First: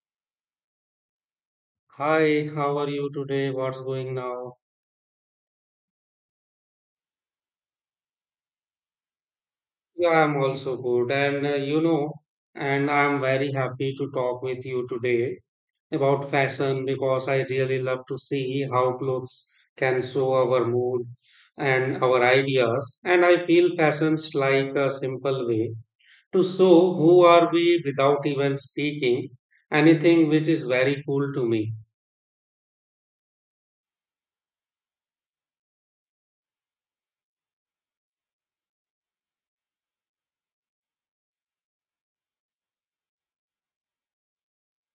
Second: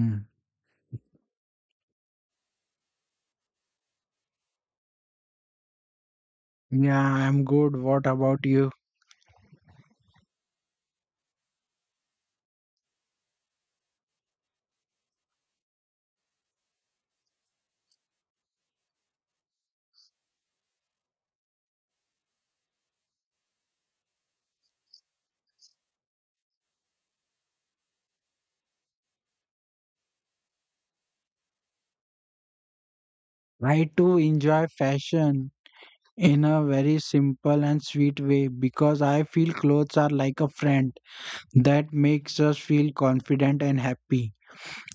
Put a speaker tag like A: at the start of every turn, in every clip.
A: Mm.
B: Hi, how are you today? What's going now?
A: Yeah, I'm good. What about you?
B: Yeah, I'm also good. And and I'm very happy to talk with you today about fashion because I really love to see how clothes can show our mood and our ideas. And I feel fashion's like a simple way to show who are we without even speaking anything, which is very cool to me.
A: I too enjoy fashion in a very simple and sweet way because I feel clothes are like a friend that makes us feel confident and happy.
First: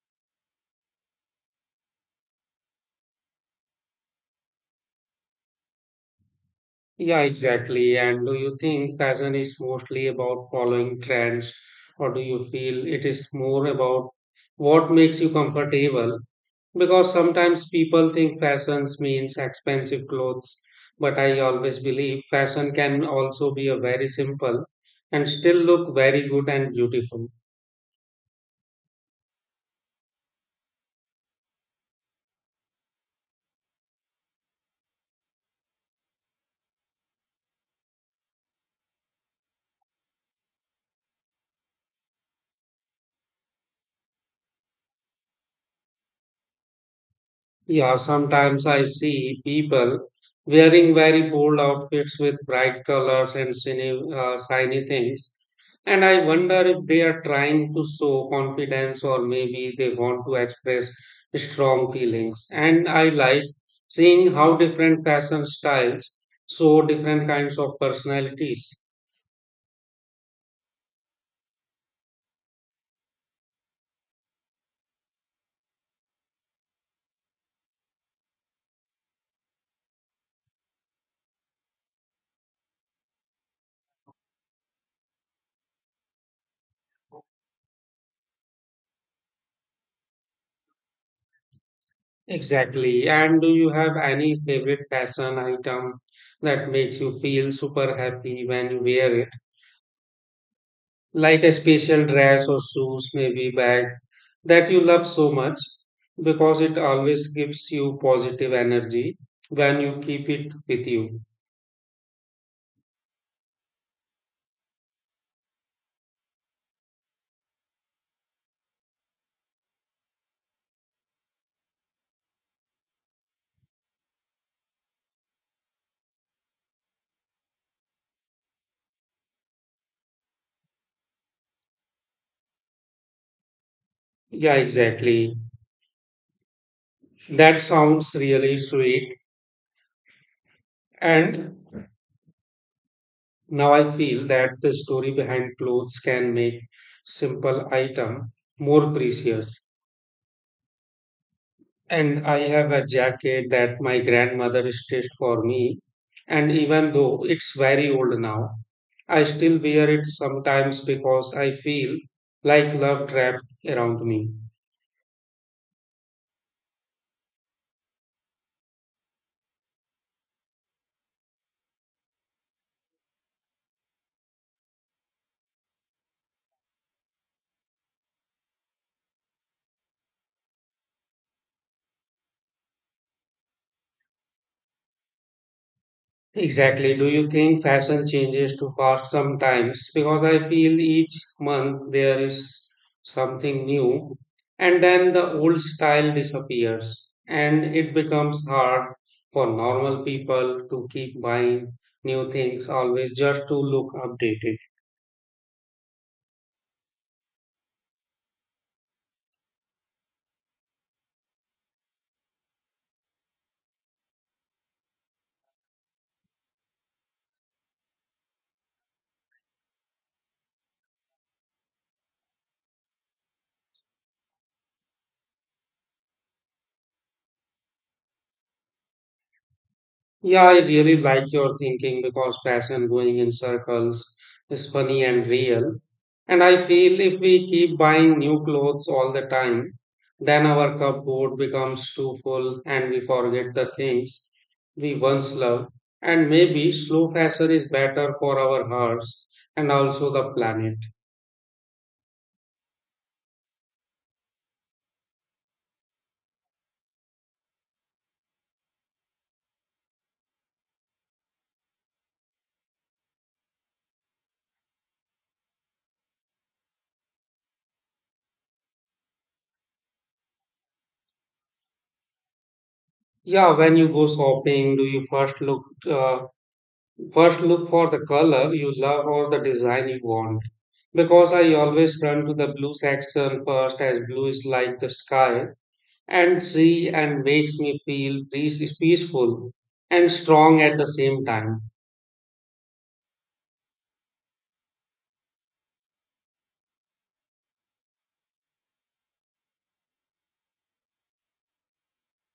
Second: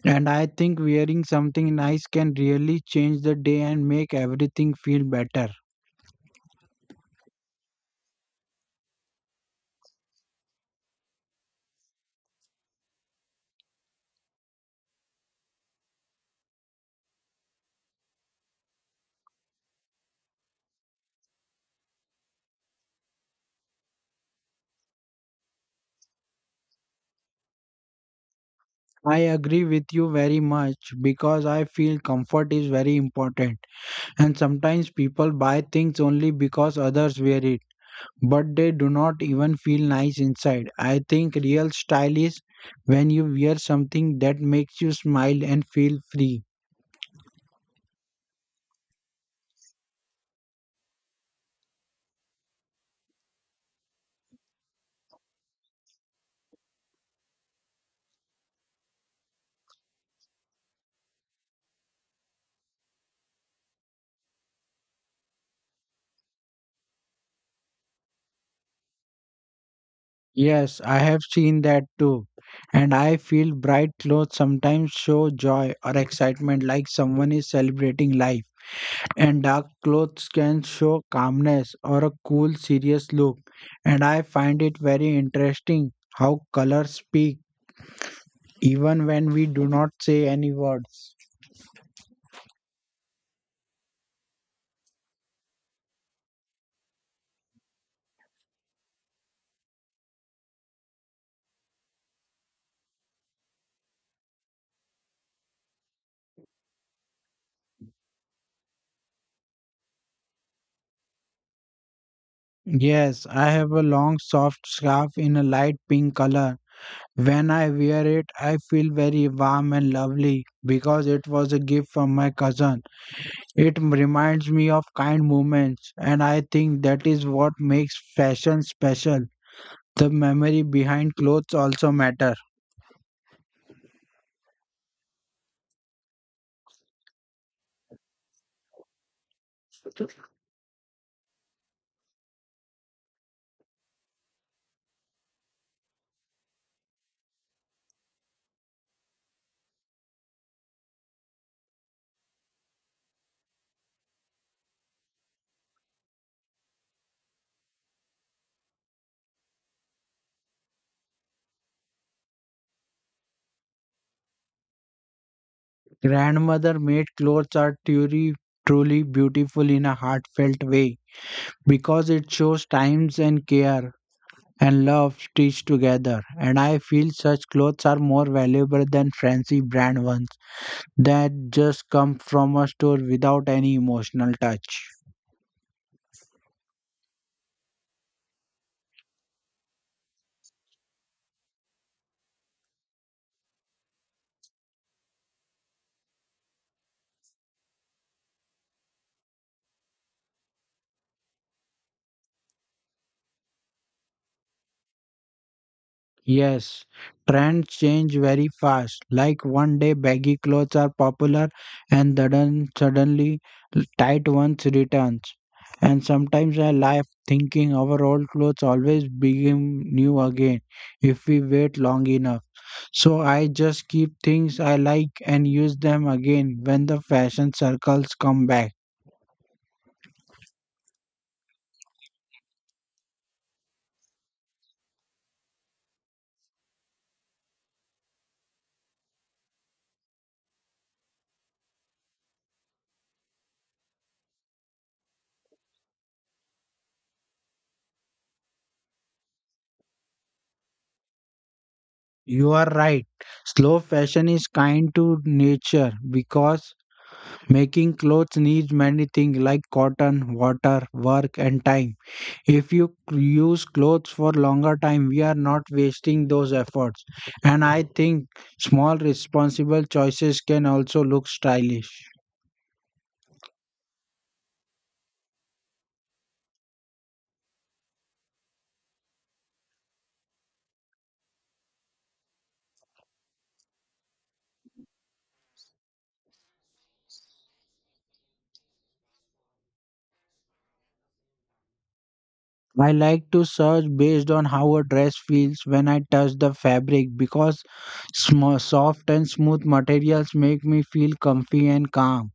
A: And I think wearing something nice can really change the day and make everything feel better.
B: Yeah, exactly. And do you think fashion is mostly about following trends, or do you feel it is more about what makes you comfortable? Because sometimes people think fashion means expensive clothes, but I always believe fashion can also be a very simple and still look very good and beautiful.
A: I agree with you very much because I feel comfort is very important. And sometimes people buy things only because others wear it, but they do not even feel nice inside. I think real style is when you wear something that makes you smile and feel free.
B: Yeah, sometimes I see people wearing very bold outfits with bright colors and shiny things. And I wonder if they are trying to show confidence or maybe they want to express strong feelings. And I like seeing how different fashion styles show different kinds of personalities.
A: Yes, I have seen that too. And I feel bright clothes sometimes show joy or excitement like someone is celebrating life. And dark clothes can show calmness or a cool, serious look. And I find it very interesting how colors speak even when we do not say any words.
B: Exactly. And do you have any favorite fashion item that makes you feel super happy when you wear it, like a special dress or shoes, maybe bag that you love so much because it always gives you positive energy when you keep it with you?
A: Yes, I have a long, soft scarf in a light pink color. When I wear it, I feel very warm and lovely because it was a gift from my cousin. It reminds me of kind moments, and I think that is what makes fashion special. The memory behind clothes also matter.
B: Yeah, exactly. That sounds really sweet. And now I feel that the story behind clothes can make simple item more precious. And I have a jacket that my grandmother stitched for me. And even though it's very old now, I still wear it sometimes because I feel like love trapped around me.
A: Grandmother made clothes are truly, truly beautiful in a heartfelt way because it shows times and care and love stitched together. And I feel such clothes are more valuable than fancy brand ones that just come from a store without any emotional touch.
B: Exactly. Do you think fashion changes too fast sometimes? Because I feel each month there is something new, and then the old style disappears, and it becomes hard for normal people to keep buying new things always just to look updated.
A: Yes, trends change very fast. Like one day baggy clothes are popular and then suddenly tight ones returns. And sometimes I laugh thinking our old clothes always become new again if we wait long enough. So I just keep things I like and use them again when the fashion circles come back.
B: Yeah, I really like your thinking because fashion going in circles is funny and real. And I feel if we keep buying new clothes all the time, then our cupboard becomes too full and we forget the things we once loved. And maybe slow fashion is better for our hearts and also the planet.
A: You are right. Slow fashion is kind to nature because making clothes needs many things like cotton, water, work, and time. If you use clothes for longer time, we are not wasting those efforts. And I think small responsible choices can also look stylish.
B: Yeah, when you go shopping, do you first look uh, first look for the color you love or the design you want? Because I always run to the blue section first, as blue is like the sky and sea and makes me feel peaceful and strong at the same time.
A: I like to search based on how a dress feels when I touch the fabric because soft and smooth materials make me feel comfy and calm.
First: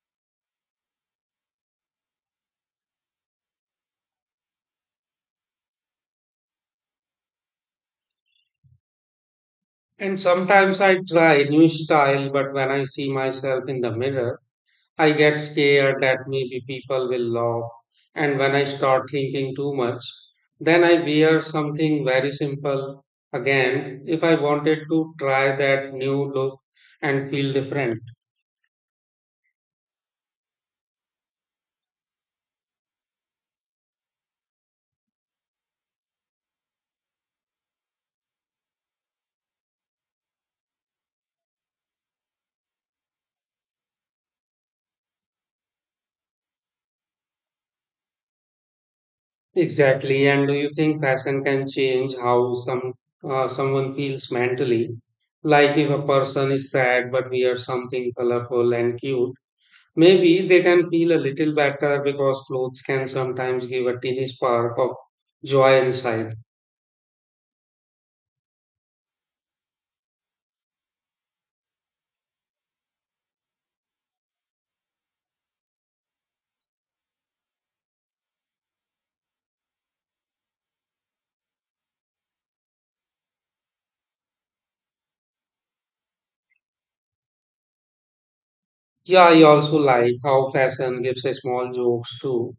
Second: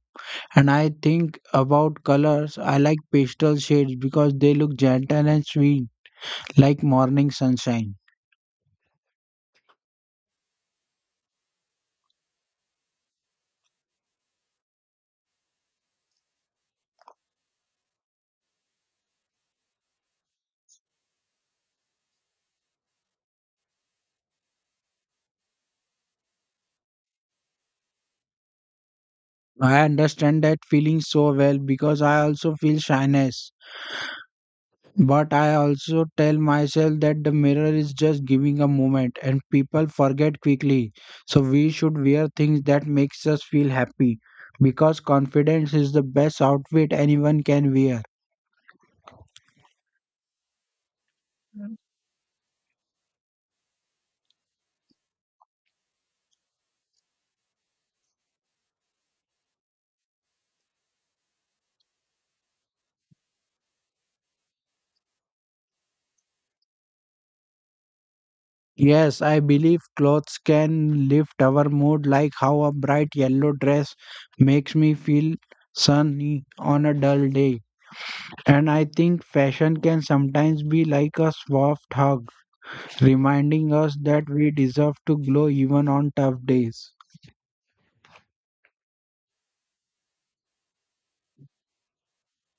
A: And I think about colors, I like pastel shades because they look gentle and sweet like morning sunshine.
B: And sometimes I try new style, but when I see myself in the mirror, I get scared that maybe people will laugh, and when I start thinking too much, then I wear something very simple. Again, if I wanted to try that new look and feel different.
A: I understand that feeling so well because I also feel shyness. But I also tell myself that the mirror is just giving a moment and people forget quickly. So we should wear things that makes us feel happy because confidence is the best outfit anyone can wear.
B: Exactly. And do you think fashion can change how someone feels mentally? Like if a person is sad but wears something colorful and cute, maybe they can feel a little better because clothes can sometimes give a teeny spark of joy inside.
A: Yes, I believe clothes can lift our mood, like how a bright yellow dress makes me feel sunny on a dull day. And I think fashion can sometimes be like a soft hug, reminding us that we deserve to glow even on tough days.
B: Yeah, I also like how fashion gives a small jokes too.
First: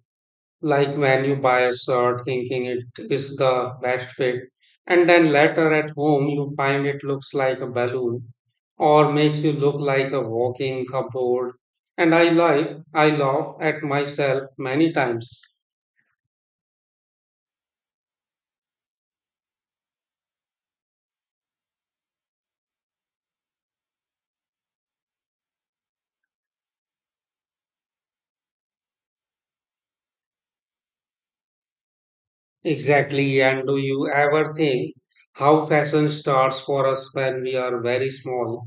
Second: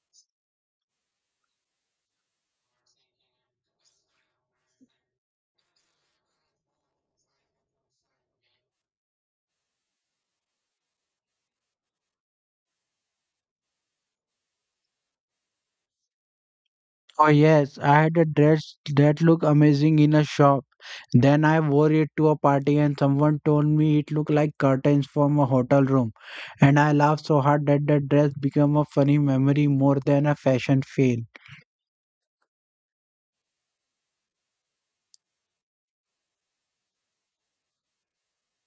B: Like when you buy a shirt thinking it is the best fit, and then later at home you find it looks like a balloon or makes you look like a walking cupboard. And I laugh at myself many times.
A: Oh, yes, I had a dress that looked amazing in a shop. Then I wore it to a party, and someone told me it looked like curtains from a hotel room. And I laughed so hard that the dress became a funny memory more than a fashion fail.
B: Exactly. And do you ever think how fashion starts for us when we are very small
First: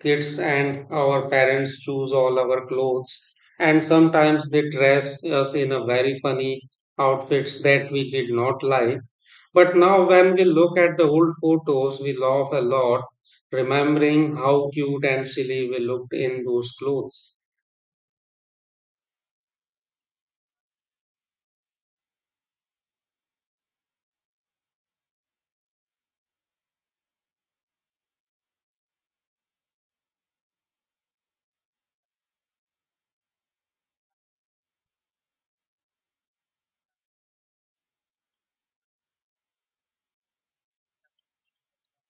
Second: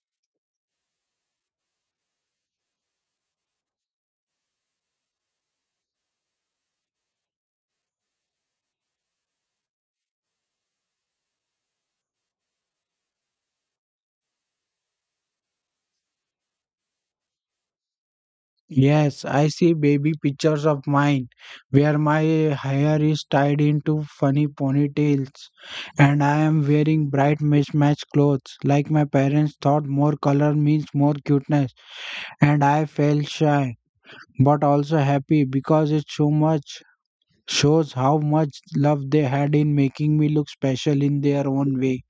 B: kids and our parents choose all our clothes and sometimes they dress us in a very funny outfits that we did not like, but now when we look at the old photos we laugh a lot remembering how cute and silly we looked in those clothes?
A: Yes, I see baby pictures of mine where my hair is tied into funny ponytails, and I am wearing bright mismatched clothes like my parents thought more color means more cuteness. And I felt shy but also happy because it so much shows how much love they had in making me look special in their own way.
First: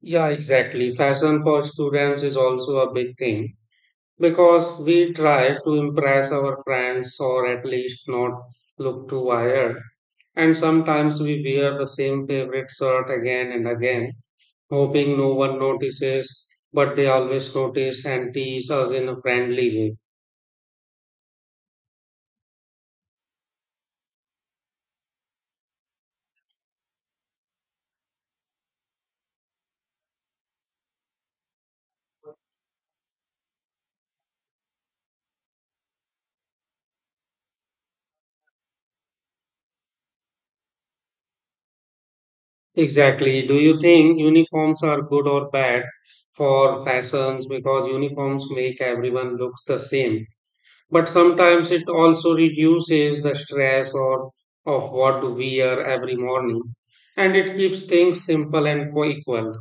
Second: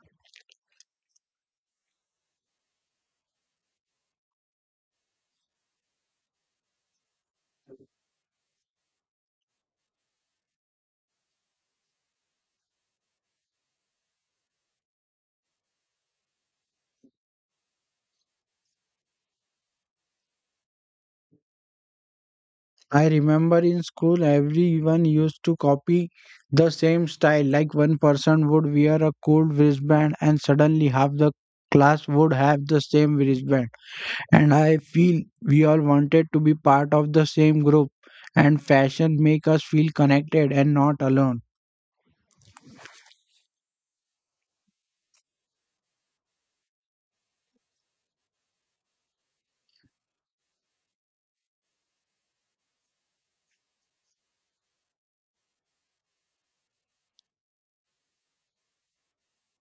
B: Yeah, exactly, fashion for students is also a big thing because we try to impress our friends or at least not look too wired. And sometimes we wear the same favorite shirt again and again, hoping no one notices, but they always notice and tease us in a friendly way.
A: I remember in school everyone used to copy the same style. Like one person would wear a cool wristband and suddenly half the class would have the same wristband. And I feel we all wanted to be part of the same group, and fashion make us feel connected and not alone.
B: Exactly. Do you think uniforms are good or bad for fashions? Because uniforms make everyone look the same. But sometimes it also reduces the stress or of what to wear every morning. And it keeps things simple and equal.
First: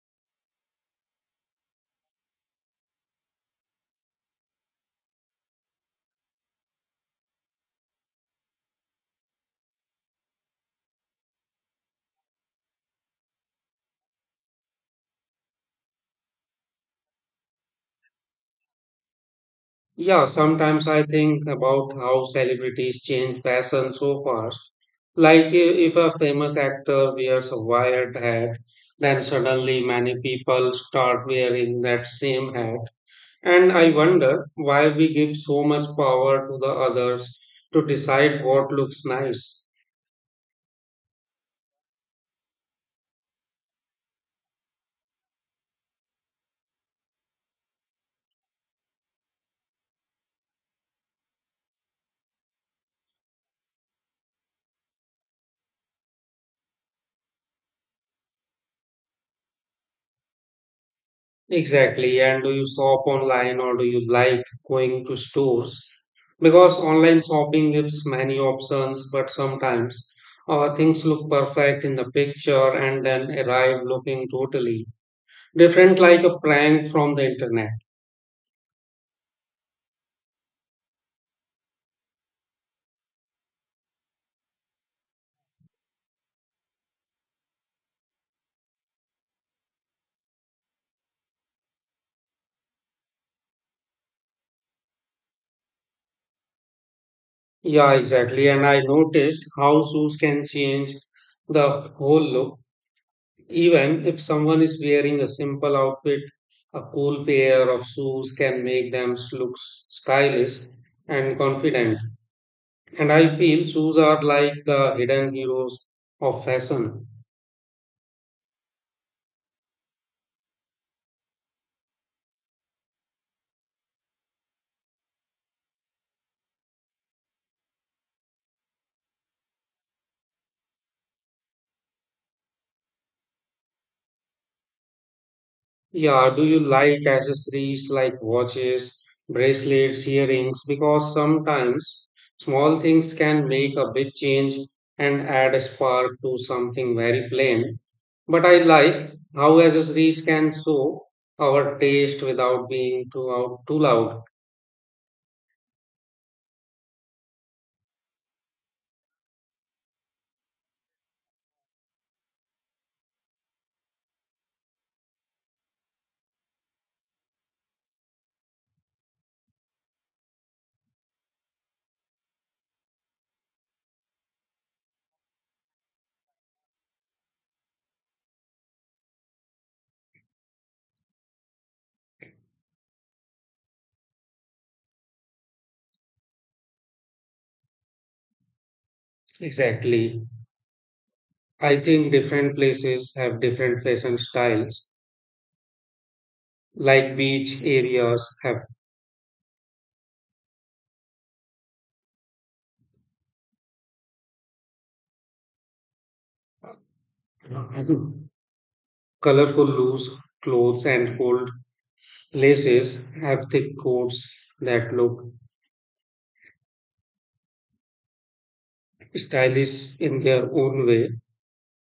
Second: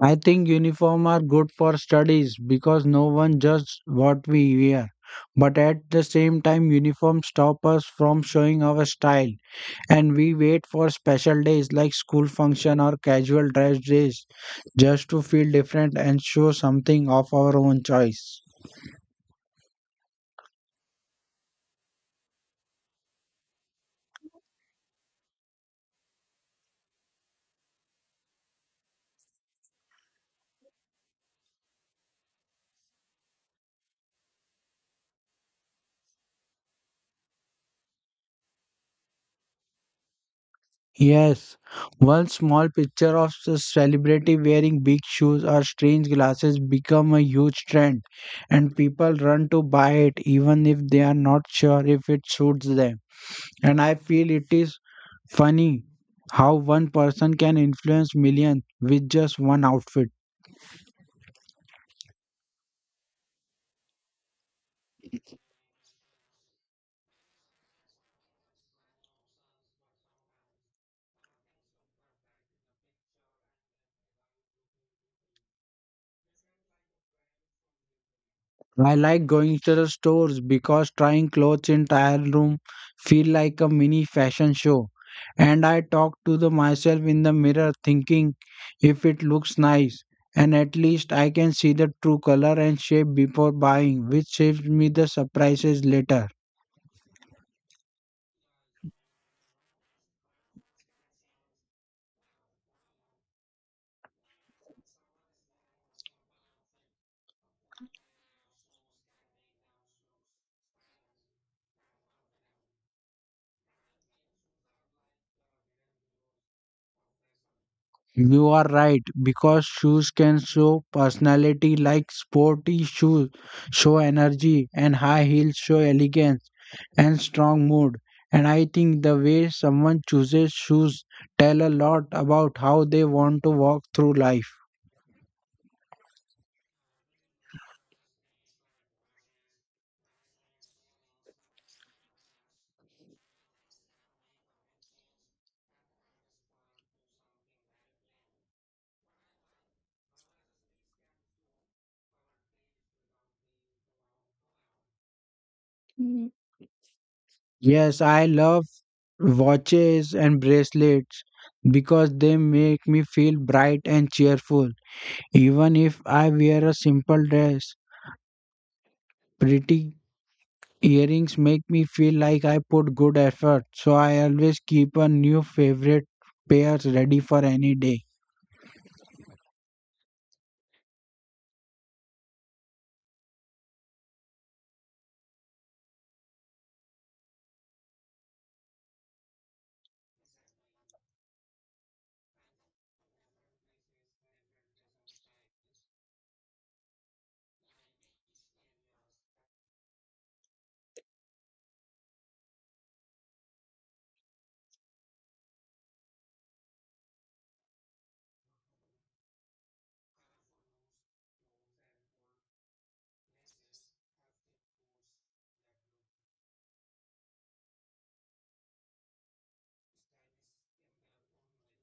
A: I think uniform are good for studies because no one judges what we wear. But at the same time uniform stop us from showing our style, and we wait for special days like school function or casual dress days just to feel different and show something of our own choice.
B: Yeah, sometimes I think about how celebrities change fashion so fast. Like if a famous actor wears a wired hat, then suddenly many people start wearing that same hat. And I wonder why we give so much power to the others to decide what looks nice.
A: Yes, one small picture of a celebrity wearing big shoes or strange glasses become a huge trend, and people run to buy it even if they are not sure if it suits them. And I feel it is funny how one person can influence millions with just one outfit.
B: Exactly. And do you shop online or do you like going to stores? Because online shopping gives many options, but sometimes things look perfect in the picture and then arrive looking totally different, like a prank from the internet.
A: I like going to the stores because trying clothes in trial room feel like a mini fashion show. And I talk to the myself in the mirror thinking if it looks nice, and at least I can see the true color and shape before buying, which saves me the surprises later.
B: Yeah, exactly. And I noticed how shoes can change the whole look, even if someone is wearing a simple outfit. A cool pair of shoes can make them look stylish and confident. And I feel shoes are like the hidden heroes of fashion.
A: You are right because shoes can show personality like sporty shoes show energy and high heels show elegance and strong mood. And I think the way someone chooses shoes tell a lot about how they want to walk through life.
B: Yeah, do you like accessories like watches, bracelets, earrings? Because sometimes small things can make a big change and add a spark to something very plain. But I like how accessories can show our taste without being too loud.
A: Yes, I love watches and bracelets because they make me feel bright and cheerful even if I wear a simple dress. Pretty earrings make me feel like I put good effort, so I always keep a new favorite pair ready for any day.
B: Exactly. I think different places have different fashion styles, like beach areas have, mm-hmm, colorful loose clothes, and gold laces have thick coats that look stylish in their own way,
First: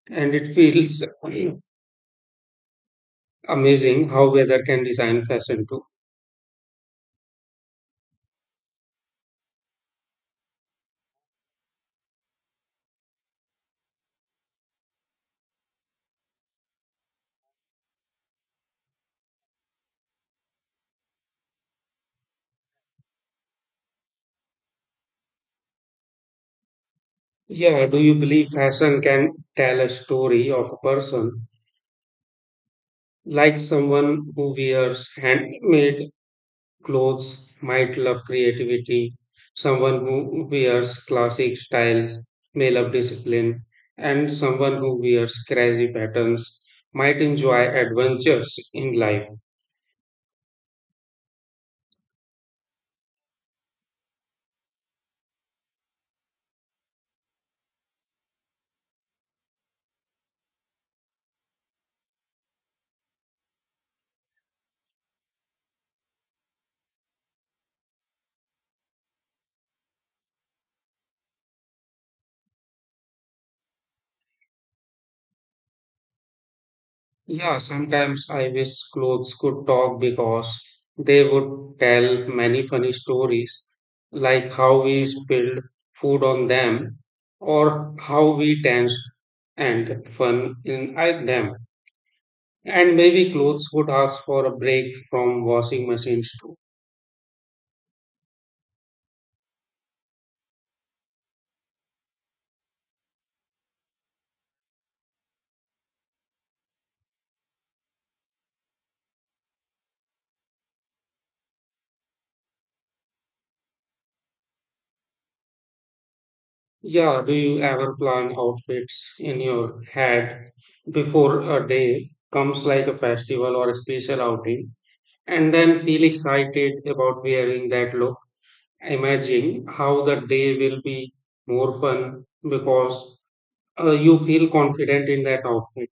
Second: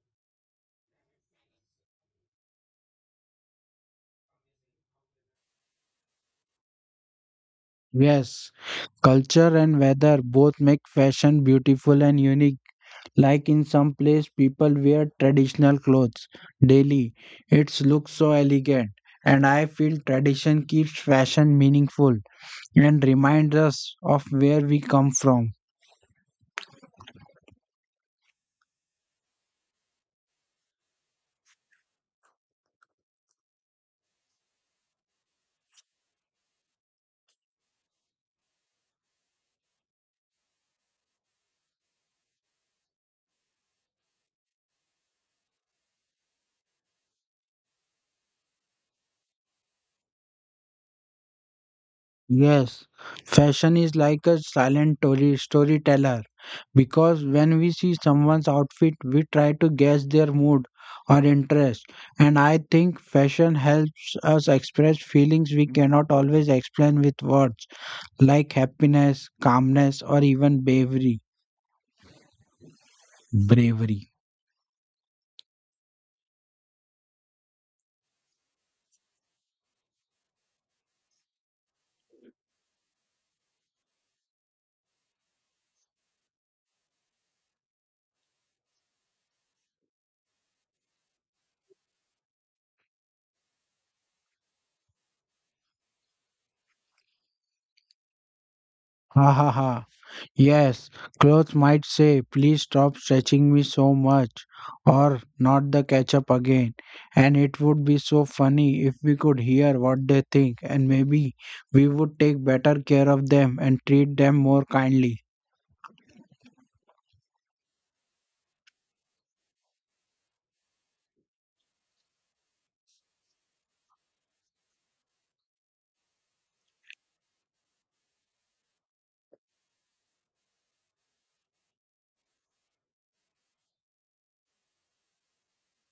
B: and it feels amazing how weather can design fashion too.
A: Yes, culture and weather both make fashion beautiful and unique. Like in some place, people wear traditional clothes daily. It looks so elegant, and I feel tradition keeps fashion meaningful and reminds us of where we come from.
B: Yeah, do you believe fashion can tell a story of a person, like someone who wears handmade clothes might love creativity. Someone who wears classic styles may love discipline. And someone who wears crazy patterns might enjoy adventures in life.
A: Yes, fashion is like a silent storyteller because when we see someone's outfit, we try to guess their mood or interest. And I think fashion helps us express feelings we cannot always explain with words, like happiness, calmness, or even Bravery.
B: Yeah, sometimes I wish clothes could talk because they would tell many funny stories, like how we spilled food on them or how we danced and fun in them. And maybe clothes would ask for a break from washing machines too.
A: Ha ha ha. Yes, clothes might say, please stop stretching me so much, or not the ketchup again. And it would be so funny if we could hear what they think, and maybe we would take better care of them and treat them more kindly.
B: Yeah, do you ever plan outfits in your head before a day comes like a festival or a special outing and then feel excited about wearing that look? Imagine how the day will be more fun because you feel confident in that outfit.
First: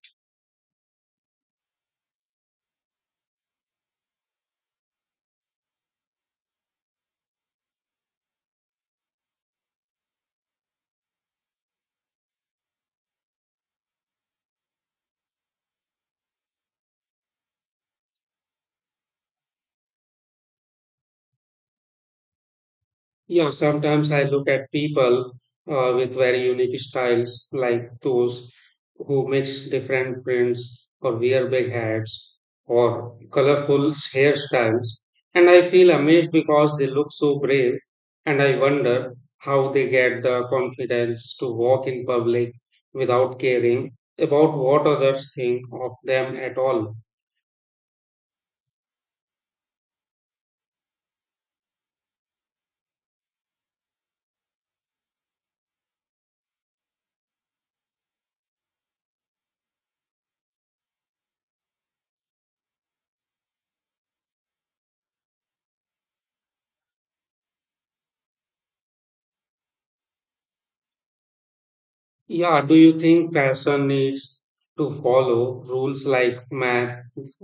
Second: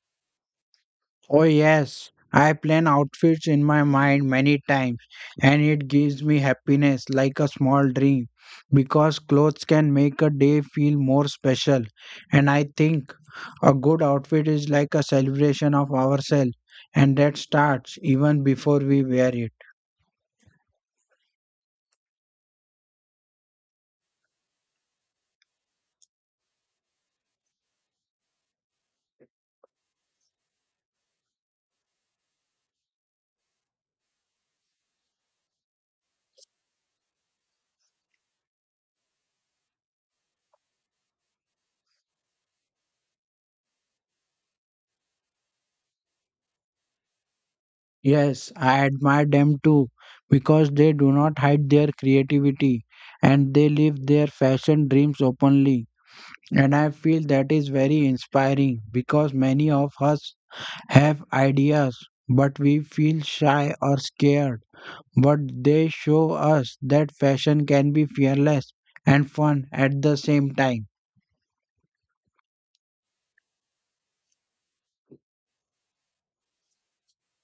A: Oh, yes, I plan outfits in my mind many times, and it gives me happiness like a small dream because clothes can make a day feel more special. And I think a good outfit is like a celebration of ourselves, and that starts even before we wear it.
B: Yeah, sometimes I look at people with very unique styles, like those who mix different prints or wear big hats or colorful hairstyles, and I feel amazed because they look so brave, and I wonder how they get the confidence to walk in public without caring about what others think of them at all.
A: Yes, I admire them too because they do not hide their creativity, and they live their fashion dreams openly. And I feel that is very inspiring because many of us have ideas, but we feel shy or scared. But they show us that fashion can be fearless and fun at the same time.
B: Yeah, do you think fashion needs to follow rules like ma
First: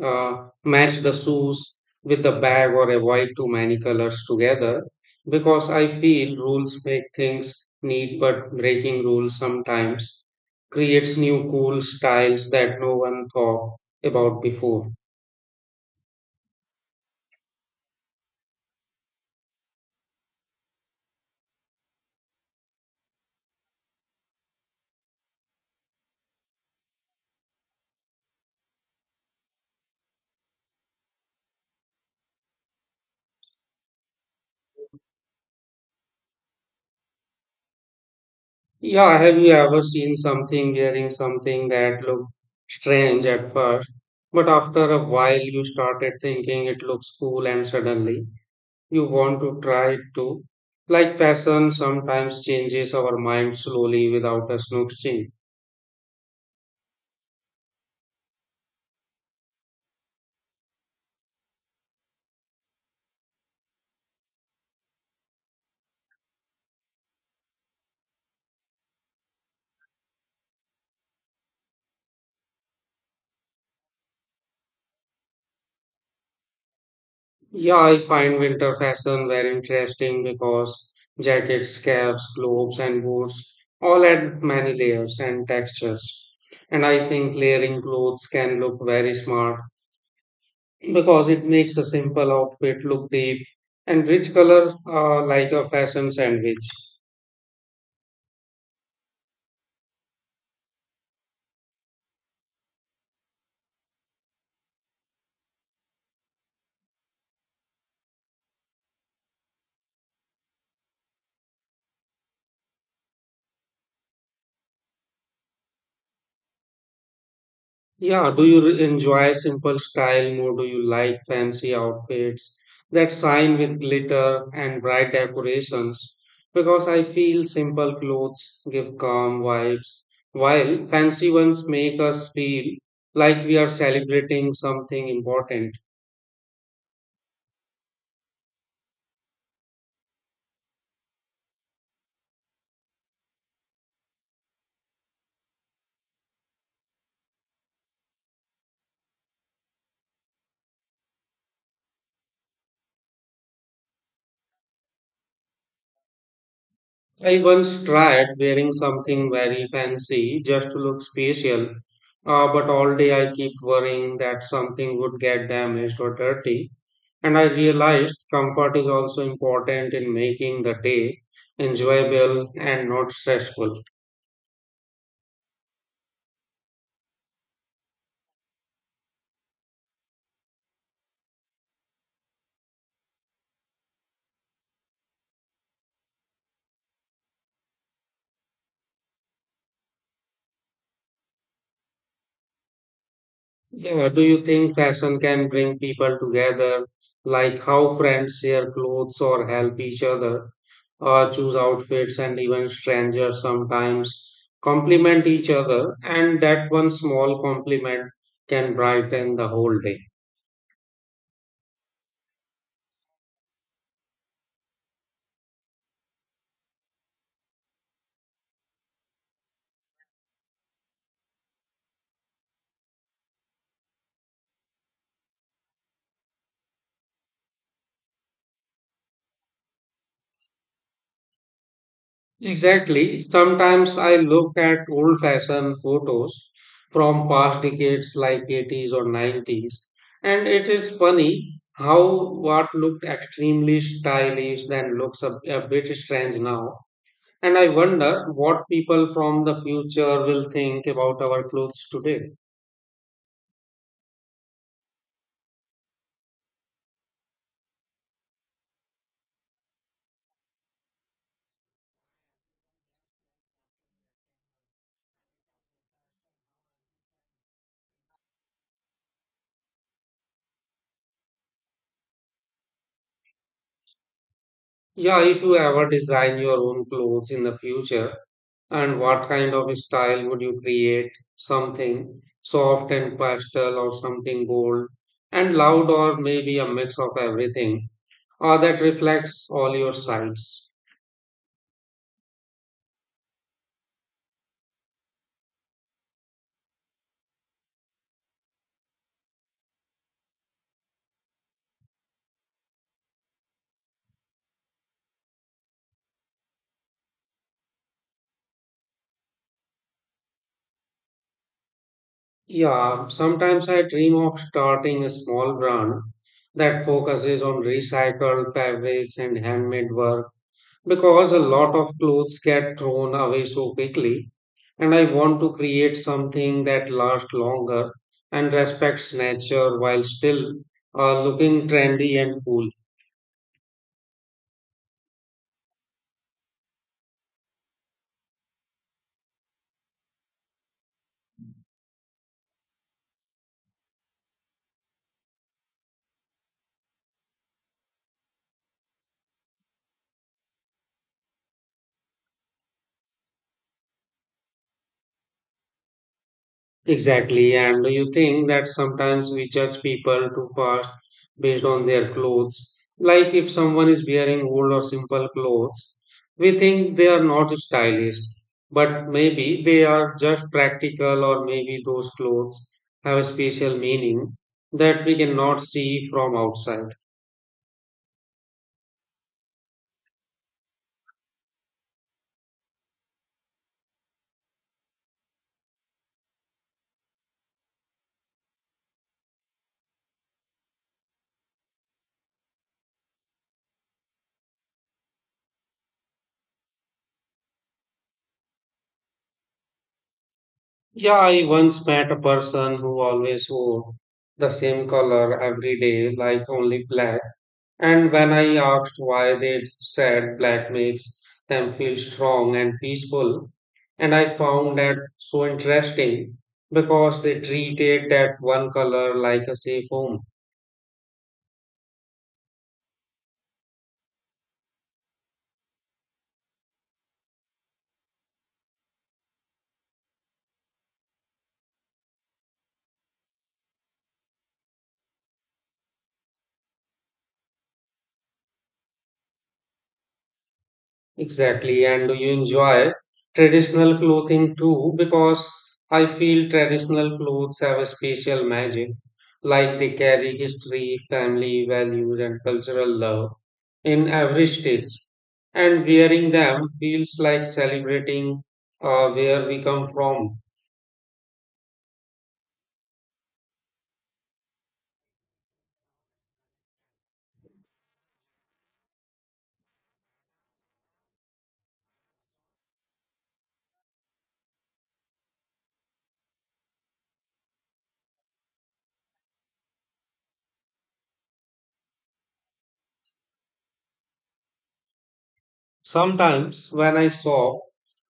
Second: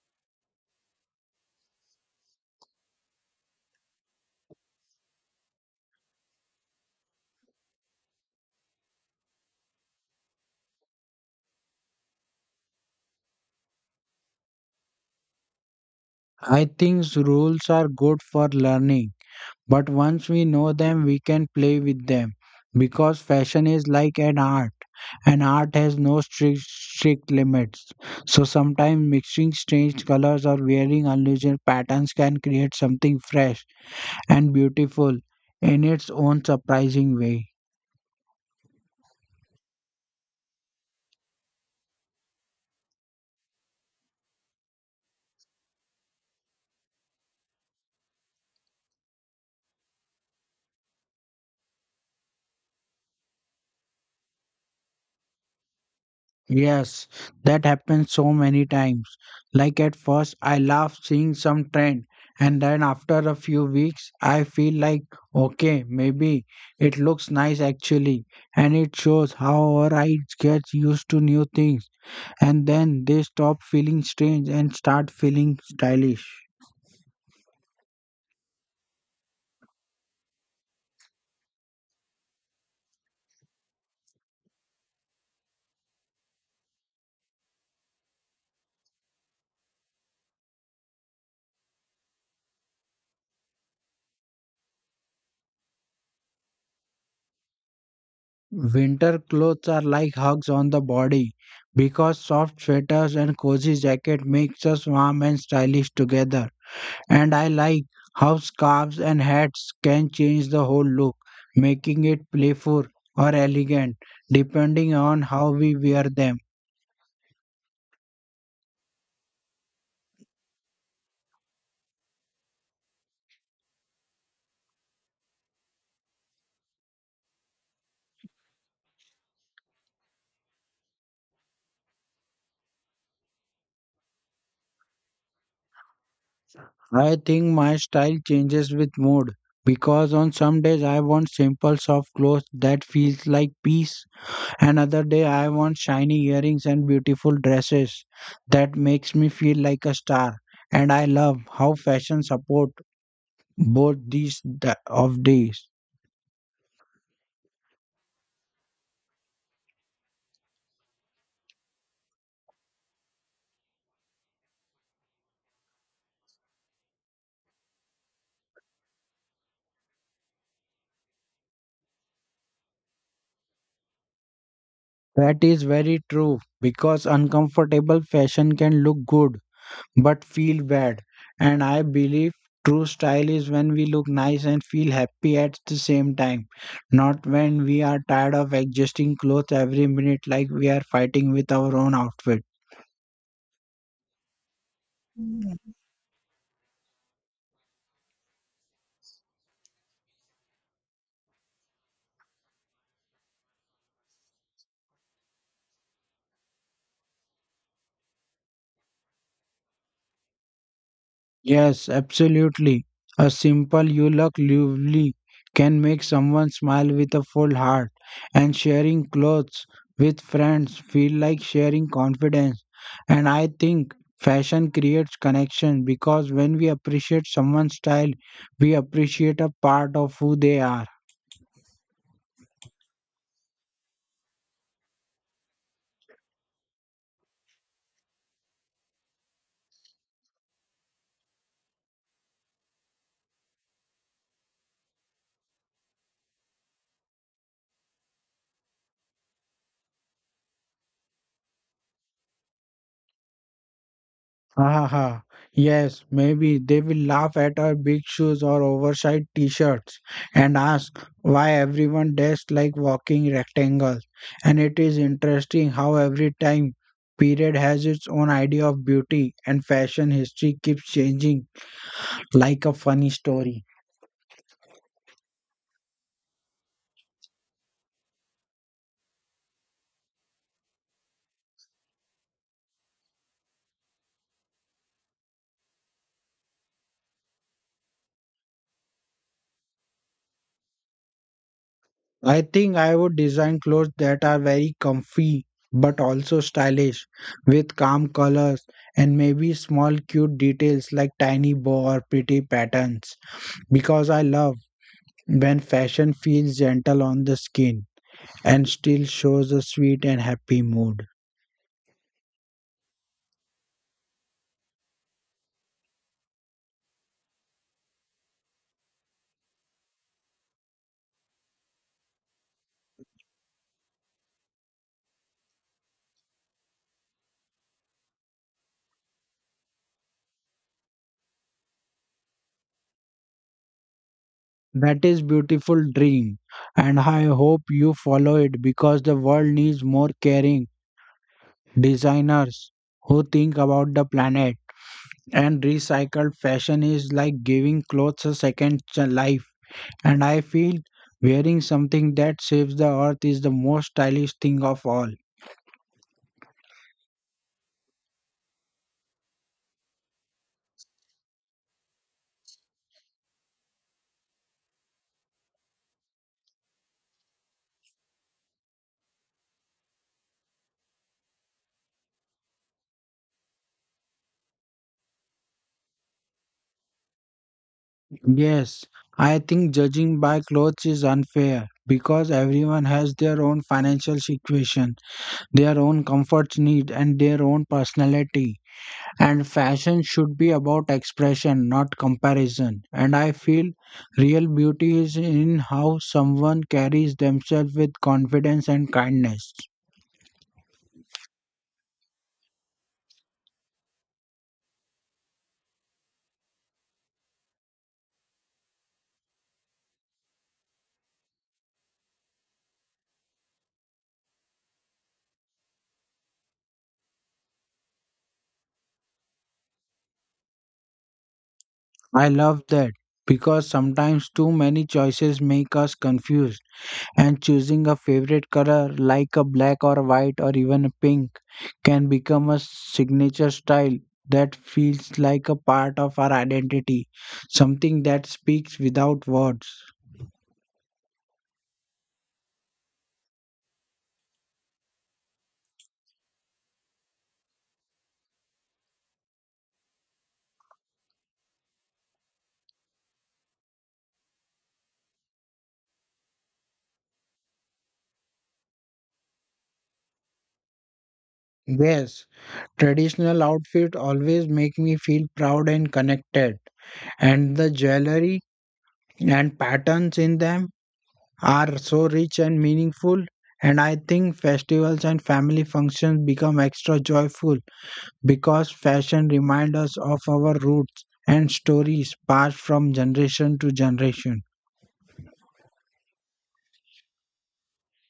B: match the shoes with the bag or avoid too many colors together? Because I feel rules make things neat, but breaking rules sometimes creates new cool styles that no one thought about before.
A: I think rules are good for learning, but once we know them, we can play with them. Because fashion is like an art, and art has no strict, strict limits. So sometimes mixing strange colors or wearing unusual patterns can create something fresh and beautiful in its own surprising way.
B: Yeah, have you ever seen something wearing something that looked strange at first, but after a while you started thinking it looks cool and suddenly you want to try it too? Like fashion sometimes changes our mind slowly without us noticing.
A: Yes, that happens so many times. Like at first, I laugh seeing some trend, and then after a few weeks, I feel like, okay, maybe it looks nice actually. And it shows how our eyes get used to new things, and then they stop feeling strange and start feeling stylish.
B: Yeah, I find winter fashion very interesting because jackets, scarves, gloves, and boots all add many layers and textures. And I think layering clothes can look very smart because it makes a simple outfit look deep and rich color like a fashion sandwich.
A: Winter clothes are like hugs on the body because soft sweaters and cozy jacket makes us warm and stylish together. And I like how scarves and hats can change the whole look, making it playful or elegant depending on how we wear them.
B: Yeah, do you enjoy simple style more? Do you like fancy outfits that shine with glitter and bright decorations? Because I feel simple clothes give calm vibes, while fancy ones make us feel like we are celebrating something important.
A: I think my style changes with mood because on some days I want simple soft clothes that feels like peace, and other day I want shiny earrings and beautiful dresses that makes me feel like a star. And I love how fashion support both these of these.
B: I once tried wearing something very fancy just to look special, but all day I kept worrying that something would get damaged or dirty. And I realized comfort is also important in making the day enjoyable and not stressful.
A: That is very true because uncomfortable fashion can look good but feel bad. And I believe true style is when we look nice and feel happy at the same time, not when we are tired of adjusting clothes every minute like we are fighting with our own outfit.
B: Yeah, do you think fashion can bring people together, like how friends share clothes or help each other, or choose outfits, and even strangers sometimes compliment each other? And that one small compliment can brighten the whole day.
A: Yes, absolutely. A simple you look lovely can make someone smile with a full heart, and sharing clothes with friends feel like sharing confidence. And I think fashion creates connection because when we appreciate someone's style, we appreciate a part of who they are.
B: Exactly. Sometimes I look at old fashioned photos from past decades like 80s or 90s, and it is funny how what looked extremely stylish then looks a bit strange now. And I wonder what people from the future will think about our clothes today.
A: Haha. Yes, maybe they will laugh at our big shoes or oversized t-shirts and ask why everyone dressed like walking rectangles. And it is interesting how every time period has its own idea of beauty, and fashion history keeps changing like a funny story.
B: Yeah, if you ever design your own clothes in the future, and what kind of style would you create? Something soft and pastel, or something bold and loud, or maybe a mix of everything that reflects all your sides.
A: I think I would design clothes that are very comfy but also stylish, with calm colors and maybe small cute details like tiny bow or pretty patterns. Because I love when fashion feels gentle on the skin and still shows a sweet and happy mood.
B: Yeah, sometimes I dream of starting a small brand that focuses on recycled fabrics and handmade work because a lot of clothes get thrown away so quickly and I want to create something that lasts longer and respects nature while still looking trendy and cool.
A: That is beautiful dream, and I hope you follow it because the world needs more caring designers who think about the planet. And recycled fashion is like giving clothes a second life, and I feel wearing something that saves the earth is the most stylish thing of all.
B: Exactly, and you think that sometimes we judge people too fast based on their clothes. Like if someone is wearing old or simple clothes, we think they are not stylish, but maybe they are just practical, or maybe those clothes have a special meaning that we cannot see from outside.
A: Yes, I think judging by clothes is unfair because everyone has their own financial situation, their own comfort need, and their own personality. And fashion should be about expression, not comparison. And I feel real beauty is in how someone carries themselves with confidence and kindness.
B: Yeah, I once met a person who always wore the same color every day, like only black. And when I asked why, they said black makes them feel strong and peaceful, and I found that so interesting because they treated that one color like a safe home.
A: I love that because sometimes too many choices make us confused, and choosing a favorite color like a black or white or even a pink can become a signature style that feels like a part of our identity, something that speaks without words.
B: Exactly. And do you enjoy traditional clothing too? Because I feel traditional clothes have a special magic, like they carry history, family values, and cultural love in every stage. And wearing them feels like celebrating where we come from.
A: Yes, traditional outfit always make me feel proud and connected, and the jewelry and patterns in them are so rich and meaningful. And I think festivals and family functions become extra joyful because fashion reminds us of our roots and stories passed from generation to generation.
B: Sometimes when I shop,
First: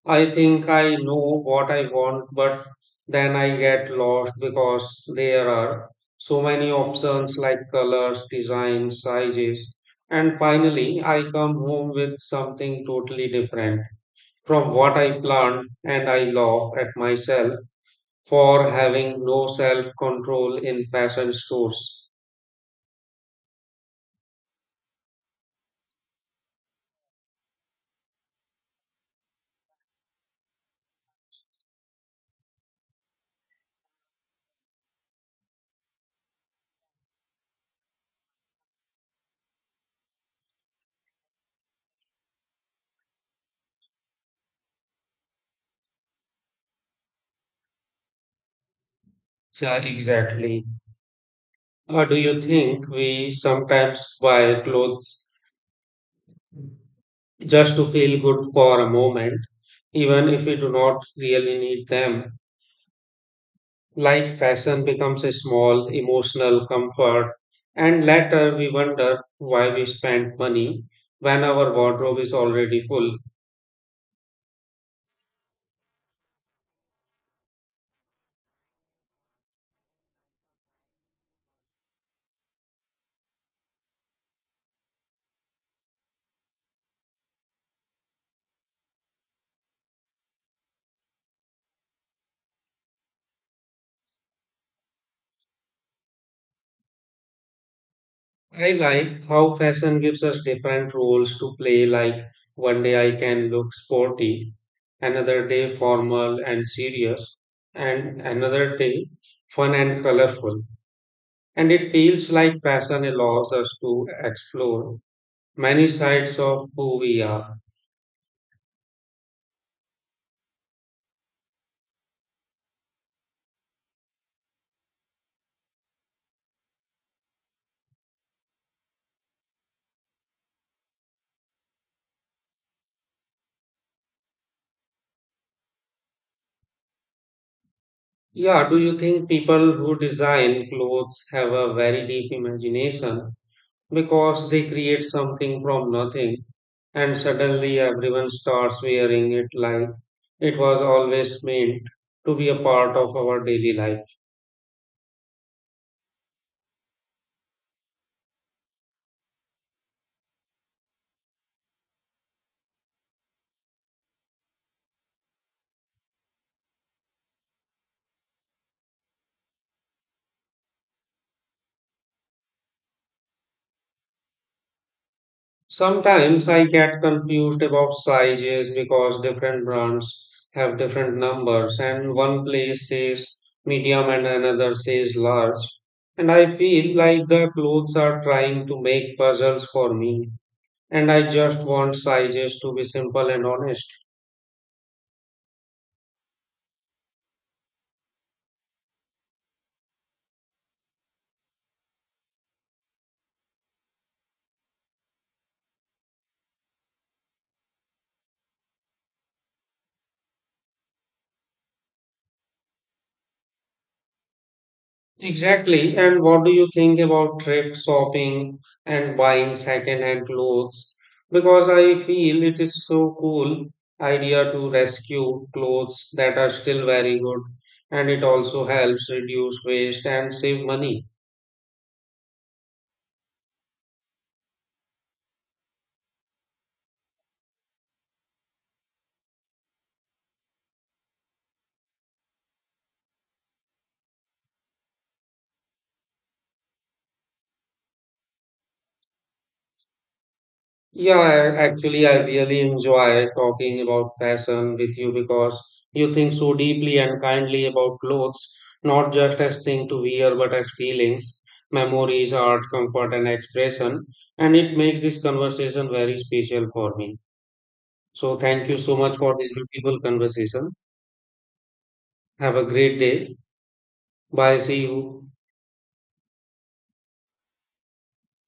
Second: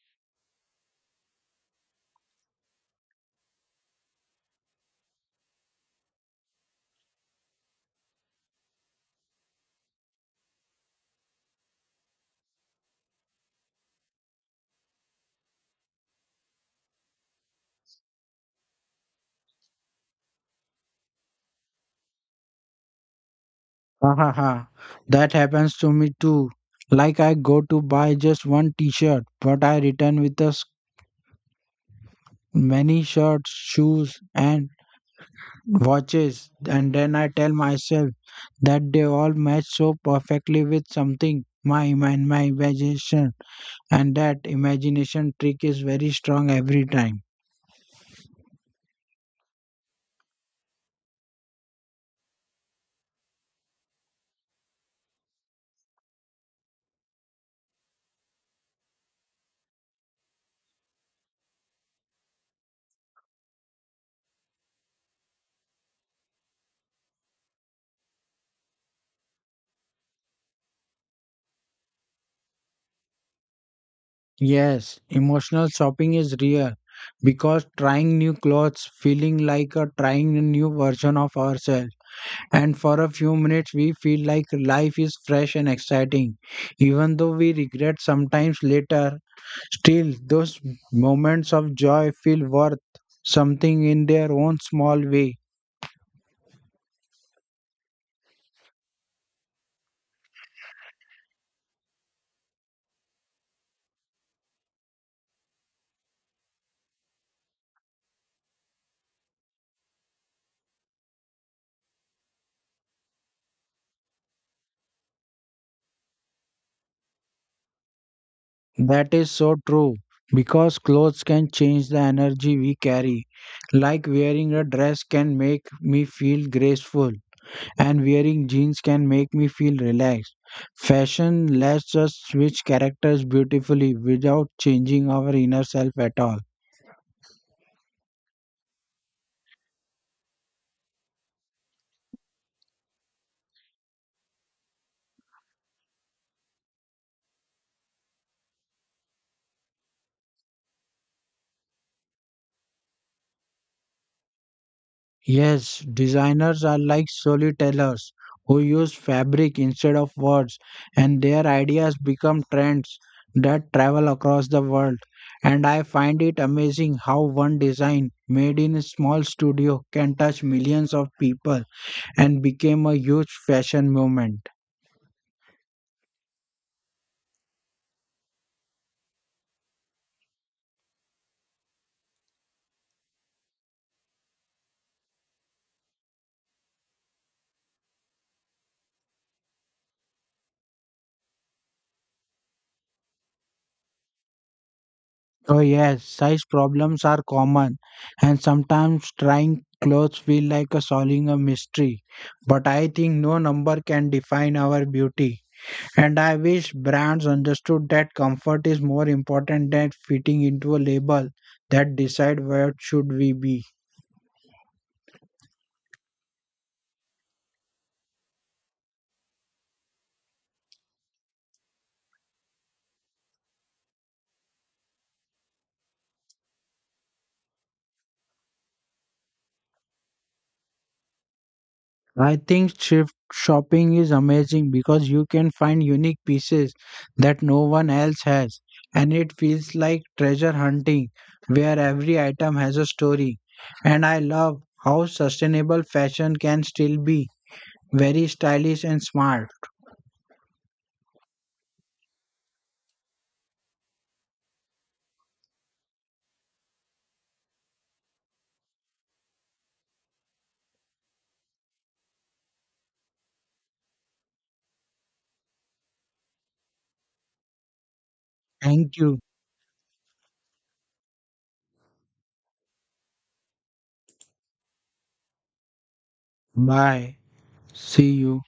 B: I think I know what I want, but then I get lost because there are so many options like colors, designs, sizes, and finally I come home with something totally different from what I planned, and I laugh at myself for having no self control in fashion stores.
A: Ahaha, that happens to me too. Like I go to buy just one t-shirt, but I return with us many shirts, shoes, and watches, and then I tell myself that they all match so perfectly with something. My mind, my imagination, and that imagination trick is very strong every time.
B: Yeah, exactly. Do you think we sometimes buy clothes just to feel good for a moment, even if we do not really need them? Like fashion becomes a small emotional comfort, and later we wonder why we spent money when our wardrobe is already full.
A: Yes, emotional shopping is real because trying new clothes, feeling like a trying a new version of ourselves, and for a few minutes we feel like life is fresh and exciting. Even though we regret sometimes later, still those moments of joy feel worth something in their own small way.
B: I like how fashion gives us different roles to play, like one day I can look sporty, another day formal and serious, and another day fun and colorful. And it feels like fashion allows us to explore many sides of who we are.
A: That is so true because clothes can change the energy we carry. Like wearing a dress can make me feel graceful, and wearing jeans can make me feel relaxed. Fashion lets us switch characters beautifully without changing our inner self at all.
B: Yeah, do you think people who design clothes have a very deep imagination because they create something from nothing and suddenly everyone starts wearing it like it was always meant to be a part of our daily life?
A: Yes, designers are like storytellers who use fabric instead of words, and their ideas become trends that travel across the world. And I find it amazing how one design made in a small studio can touch millions of people and became a huge fashion movement.
B: Sometimes I get confused about sizes because different brands have different numbers, and one place says medium and another says large. And I feel like the clothes are trying to make puzzles for me, and I just want sizes to be simple and honest.
A: Oh yes, size problems are common, and sometimes trying clothes feel like a solving a mystery. But I think no number can define our beauty, and I wish brands understood that comfort is more important than fitting into a label that decide where should we be.
B: Exactly. And what do you think about thrift shopping and buying second-hand clothes? Because I feel it is so cool idea to rescue clothes that are still very good, and it also helps reduce waste and save money.
A: I think thrift shopping is amazing because you can find unique pieces that no one else has, and it feels like treasure hunting where every item has a story. And I love how sustainable fashion can still be very stylish and smart.
B: Yeah, actually, I really enjoy talking about fashion with you because you think so deeply and kindly about clothes, not just as thing to wear, but as feelings, memories, art, comfort, and expression. And it makes this conversation very special for me. So thank you so
A: Thank
B: much
A: you.
B: for this beautiful conversation. Have a great day. Bye. See you.
A: Bye. See you.